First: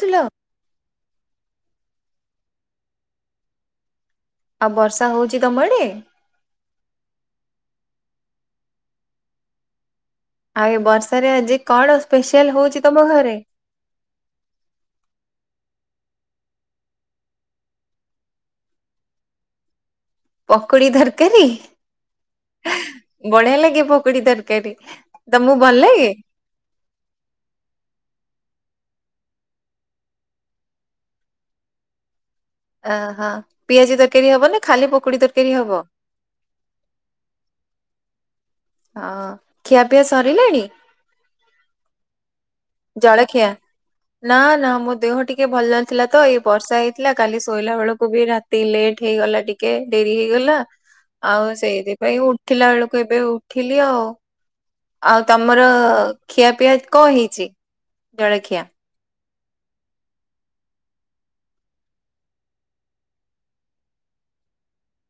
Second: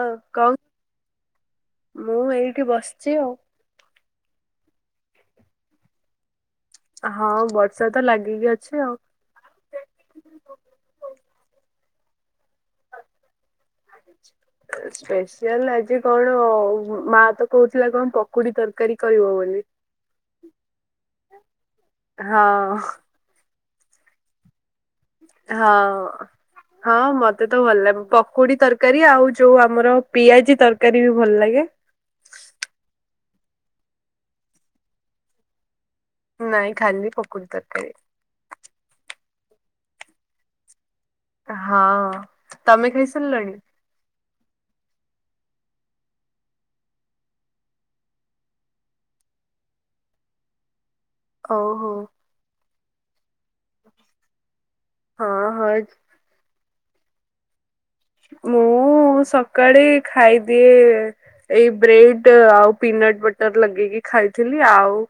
ଥିଲ ମୁଁ ଏଇଠି ବସିଚି ଆଉ। ଆଉ ବର୍ଷା ହଉଚି ତମଆଡ଼େ? ହଁ ବର୍ଷା ତ ଲାଗିକି ଅଛି ଆଉ। ଆଉ ଏ ବର୍ଷାରେ ଆଜି କଣ ସ୍ପେଶାଲ୍ ହଉଚି ତମ ଘରେ? [inaudible] ସ୍ପେଶିଆଲ୍ ଆଜି କଣ, ମା ତ କହୁଥିଲା କଣ ପକୁଡି ତରକାରୀ କରିବ ବୋଲି। [inaudible] ପକୋଡି ଧରକାରୀ ହଁ ବଢିଆ ଲାଗେ ପକୋଡି ତରକାରୀ। ତମକୁ ଭଲ ଲାଗେ? ହଁ। ହଁ ମତେ ତ ଭଲ ଲାଗେ ପକୁଡି ତରକାରୀ ଆଉ ଯୋଉ ଆମର ପିଆଜି ତରକାରୀ ବି ଭଲ ଲାଗେ। ଆହା ପିଆଜି ତରକାରୀ ହବନି ଖାଲି ପକୁଡି ତରକାରୀ ହବ। ନାଇ ଖାଲି ପକୁଡ଼ି ତରକାରୀ। ହଁ ଖିଆପିଆ ସରିଲାଣି ହଁ ତମେ ଜଳଖିଆ? ଖାଇସାରିଲଣି ନା ନା ମୋ ଦେହ ଟିକେ ଭଲ ନଥିଲା ତ ଏଇ ବର୍ଷା ହେଇଥିଲା କାଲି ଶୋଇଲା ବେଳକୁ ବି ରା ତି ଲେଟ୍ ହେଇଗଲା ଟିକେ ଡେରି ହେଇଗଲା। [inaudible] ଆଉ ଓହୋ ସେଇଥିପାଇଁ ଉଠିଲା ବେଳକୁ ଏବେ ଉଠିଲି ଆଉ। ଆଉ ହଁ ତମର ହଁ ଖିଆପିଆ କଣ ହେଇଚି ଜଳଖିଆ? କାଡି ଖାଇଦିଏ। ଏଇ ବ୍ରେଡ ଆଉ ପିନଟ ବଟର ଲଗେଇକି ଖାଇଥିଲି ଆଉ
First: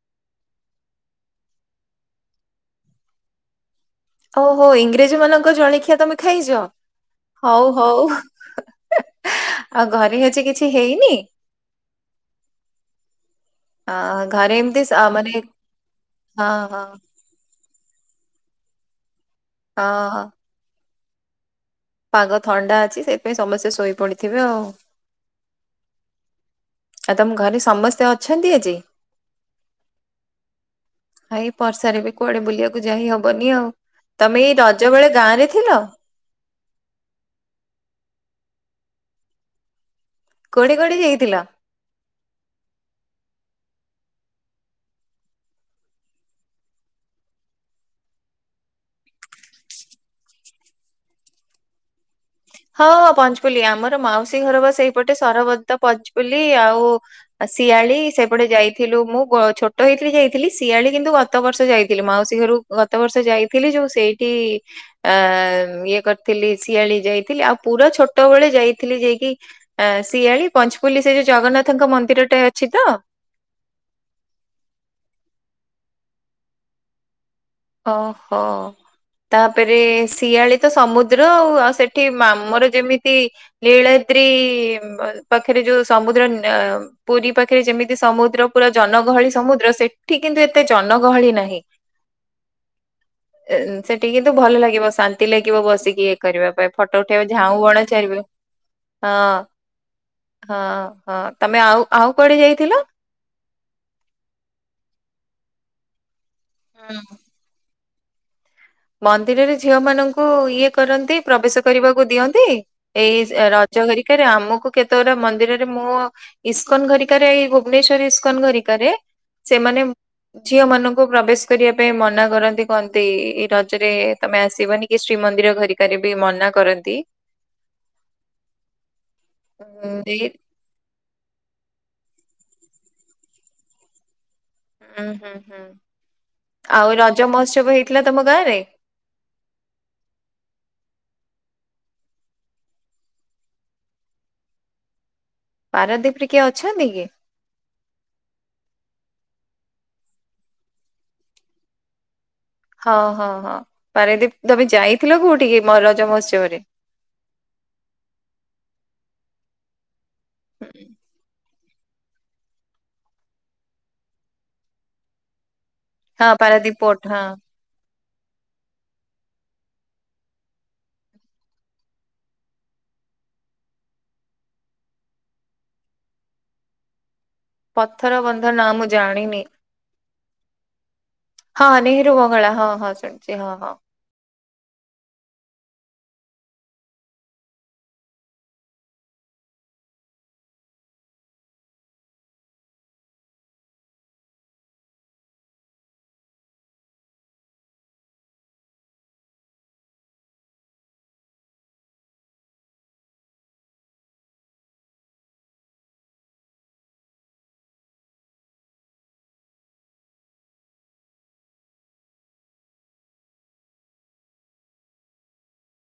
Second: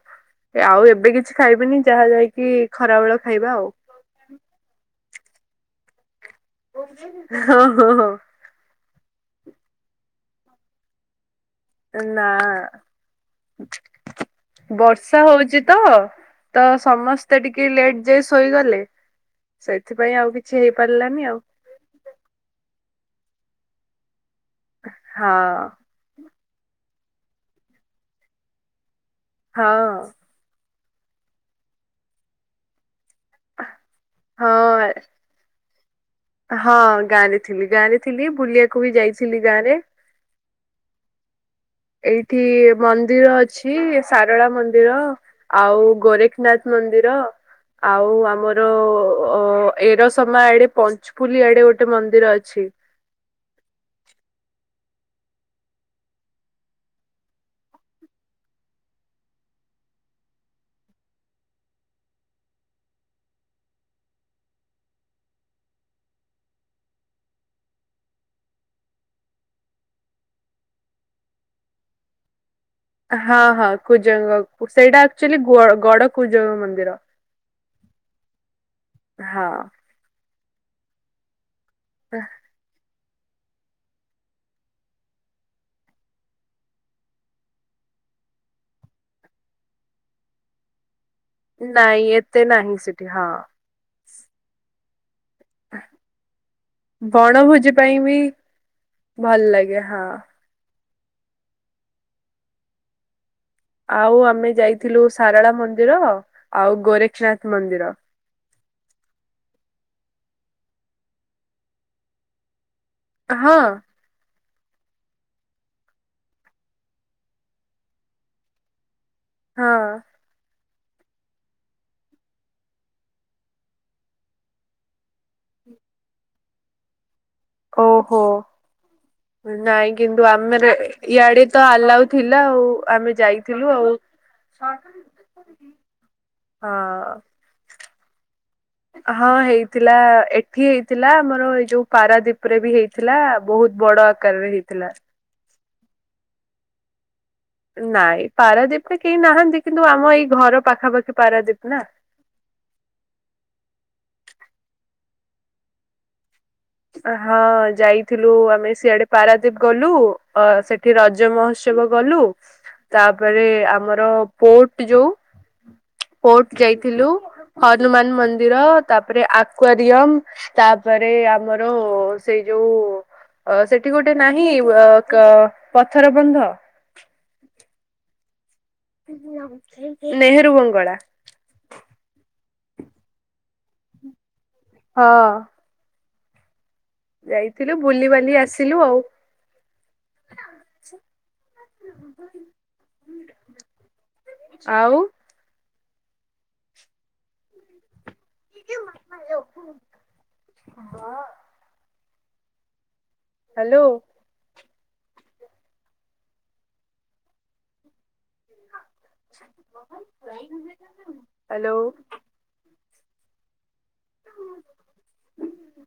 ଆଉ ଏବେ କିଛି ଖାଇବିନି ଯାହା ଯାଇକି ଖରାବେଳ ଖାଇବା ଆଉ। ଓହୋ ଇଂରେଜ ମାନଙ୍କ ଜଳଖିଆ ତମେ ଖାଇଚ ହଁ ହଉ ହଁ ହଉ। ହଁ ଆ ଘରେ ଆଜି କିଛି ହେଇନି? ଏ ନାଁ। ଆ ଘରେ ଏମିତି ସ ଆ, ବର୍ଷା ମାନେ ହଉଚି ତ ହଁ ତ ହଁ ସମସ୍ତ ମତେ ଟିକେ ଲେଟ୍ ଯାଇ ଶୋଇଗଲେ ହଁ ସେଇଥିପାଇଁ ହଁ ଆଉ କିଛି ହେଇପାରିଲାନି ଆଉ। ପାଗ ଥଣ୍ଡା ଅଛି ସେଥିପାଇଁ ସମସ୍ତେ ଶୋଇପଡିଥିବେ ଆଉ। ହଁ। ଆଉ ତମ ଘରେ ସମସ୍ତେ ଅଛନ୍ତି ଆଜି ହଁ। ଭାଇ ବର୍ଷାରେ ବି କୁଆଡେ ବୁଲିବାକୁ ଯାଇ ହବନି ଆଉ ତମେ ଏଇ ହଁ ରଜ ବେଳେ ଗାଁ ରେ ଥିଲ ହଁ ଗାଁରେ ଥିଲି ଗାରେ ଥିଲି ବୁଲିବାକୁ ବି ଯାଇଥିଲି ଗାଁ ରେ। କୋଉଠି କୋଉଠି ଯାଇଥିଲା? ଏଇଠି ମନ୍ଦିର ଅଛି ସାରଳା ମନ୍ଦିର। ଆଉ ଗୋରେଖନାଥ ମନ୍ଦିର ଆଉ ଆମର ଅ ଏରସମା ଆଡେ ପଞ୍ଚପୁଲି ଆଡେ ଗୋଟେ ମନ୍ଦିର ଅଛି। ହଁ ହଁ ପଞ୍ଚପୁଲି ଆମର ମାଉସୀ ଘର ବା ସେଇପଟେ ସରବଦ୍ତ ପଞ୍ଚପୁଲି ଆଉ ଆ ଶିଆଳି ସେପଟେ ଯାଇଥିଲୁ ମୁଁ ଗ ଛୋଟ ହେଇଥିଲି ଯାଇଥିଲି ଶିଆଳି କିନ୍ତୁ ଗତ ବର୍ଷ ଯାଇଥିଲି ମାଉସୀ ଘରୁ ଗତ ବର୍ଷ ଯାଇଥିଲି ଯୋଉ ସେଇଠି ଆ ଇଏ କରିଥିଲି ଶିଆଳି ଯାଇ ଥିଲି ଆଉ ପୁରା ଛୋଟବେଳେ ଯାଇଥିଲି ଯାଇକି ଆ ଶିଆଳି ପଞ୍ଚପଲ୍ଲି ସେ ଯୋଉ ଜଗନ୍ନାଥଙ୍କ ମନ୍ଦିର ଟେ ଅଛି ତ। ହଁ ହଁ କୁଜଙ୍ଗ ସେଇଟା ଆକ୍ଚୁଲି ଗ ଗଡ କୁଜଙ୍ଗ ମନ୍ଦିର। ଓହୋ ହଁ ତାପରେ ଶିଆଳି ତ ସମୁଦ୍ର ଆଉ ଆଶ୍ ସେଠି ମାମୁଁର ଯେମି ତି ଲୀଳଦ୍ରୀ ପାଖରେ ଯୋଉ ସମୁଦ୍ର ନ ପୁରୀ ପାଖରେ ଯେମିତି ସମୁଦ୍ର ପୁରା ଜନଗହଳି ସମୁଦ୍ର ସେଠି କିନ୍ତୁ ଏତେ ଜନଗହଳି ନାହିଁ। ନାଇଁ ଏତେ ନାହିଁ ସେଠି ହଁ। ସେଠି କିନ୍ତୁ ଭଲ ଲାଗିବ ସାନ୍ ନ୍ତି ଲାଗିବ ବସିକି ଇଏ କରିବା ପାଇଁ ଫଟୋ ଉଠେଇବା ଝାଉଁ ବଣଭୋଜି ବଣ ପାଇଁ ବି ଚାରିବୁ। ଭଲ ଲାଗେ ହଁ। ହଁ ହଁ ତମେ ଆଉ ଆଉ କୁଆଡେ ଯାଇଥିଲ? ଆଉ ଆମେ ଯାଇଥିଲୁ ସାରଳା ମନ୍ଦିର ଆଉ ହୁଁ ଗୋରେଖୀନାଥ ମନ୍ଦିର। ମନ୍ଦିରରେ ଝିଅ ମାନଙ୍କୁ ଇଏ କରନ୍ତି ପ୍ରବେଶ କରିବାକୁ ଦିଅନ୍ତି। ଏଇ ହଁ ରଜ ହେରିକାରେ ଆମକୁ କେତେଗୁଡା ମନ୍ଦିରରେ ମୁଁ ଇସ୍କନ ଘରିକାରେ ଏଇ ଭୁବନେଶର ଇସ୍କନ ଘରିକାରେ ହଁ ସେମାନେ ଝିଅ ମାନଙ୍କୁ ପ୍ରବେଶ କରିବା ପାଇଁ ମନା କରନ୍ତି କହନ୍ତି ରଜ ରେ ତମେ ଆସିବନି କି ଶ୍ରୀମନ୍ଦିର ଘରିକାରେ ବି ମନା କରନ୍ତି। ଓହୋ ହୁଁ ନାଇଁ ଏଇ କିନ୍ତୁ ଆମେରେ ଇଆଡେ ତ ଆଲାଉ ଥିଲା ଆଉ ଆମେ ଯାଇଥିଲୁ ଆଉ। ଉୁଁ ହୁଁ ହୁଁ ଆଉ ହଁ ରଜ ମହୋତ୍ସବ ହେଇଥିଲା ତମ ଗାଁ ରେ? ହଁ ହେଇଥିଲା ଏଠି ହେଇଥିଲା ଆମର ଏଇ ଯୋଉ ପାରାଦୀପ ରେ ବି ହେଇ ଥିଲା ବହୁତ ବଡ ଆକାରରେ ହେଇଥିଲା। ପାରାଦୀପ ରେ କିଏ ଅଛନ୍ତି କି? ନାଇଁ ପାରାଦୀପ ରେ କେହି ନାହାନ୍ତି କିନ୍ତୁ ଆମ ଏଇ ଘର ପାଖାପାଖି ପାରାଦୀପ ନା। ହଁ ହଁ ହଁ ପାରାଦୀପ ତମେ ଯାଇଥିଲ କୋଉଠିକି ରଜ ମହୋତ୍ସବରେ? ହଁ ଯାଇଥିଲୁ ଆମେ ସିଆଡେ ପାରାଦୀପ ଗଲୁ ହୁଁ, ସେଠି ରଜ ମୋହୋଚ୍ଛବ। ଚବ ଗଲୁ ତାପରେ ଆମର ପୋଟ ଯୋଉ ହଁ କୋଟ ପାରାଦୀପ ପୋର୍ଟ ଯାଇଥିଲୁ। ହଁ। ହନୁମାନ ମନ୍ଦିର ତାପରେ ଆକ୍ୱାରିୟମ ତାପରେ ଆମର ର ସେଇ ଯୋଉ ଅ ସେଠି ଗୋଟେ ନାହିଁ ଅ କ ପଥର ବନ୍ଧ। ପଥର ବନ୍ଧ ନା ମୁଁ ଜାଣିନି ନେହେରୁ ବଙ୍ଗଳା। ହଁ ନେହେରୁ ବଙ୍ଗଳା ହଁ ହଁ ଶୁଣିଛି ହଁ ହଁ। ହଁ। ଯାଇଥିଲୁ ବୁଲିବାଲି ଆସିଲୁ ଆଉ। ଆଉ ହଁ। ହ୍ୟାଲୋ। ହ୍ୟାଲୋ। ହଁ।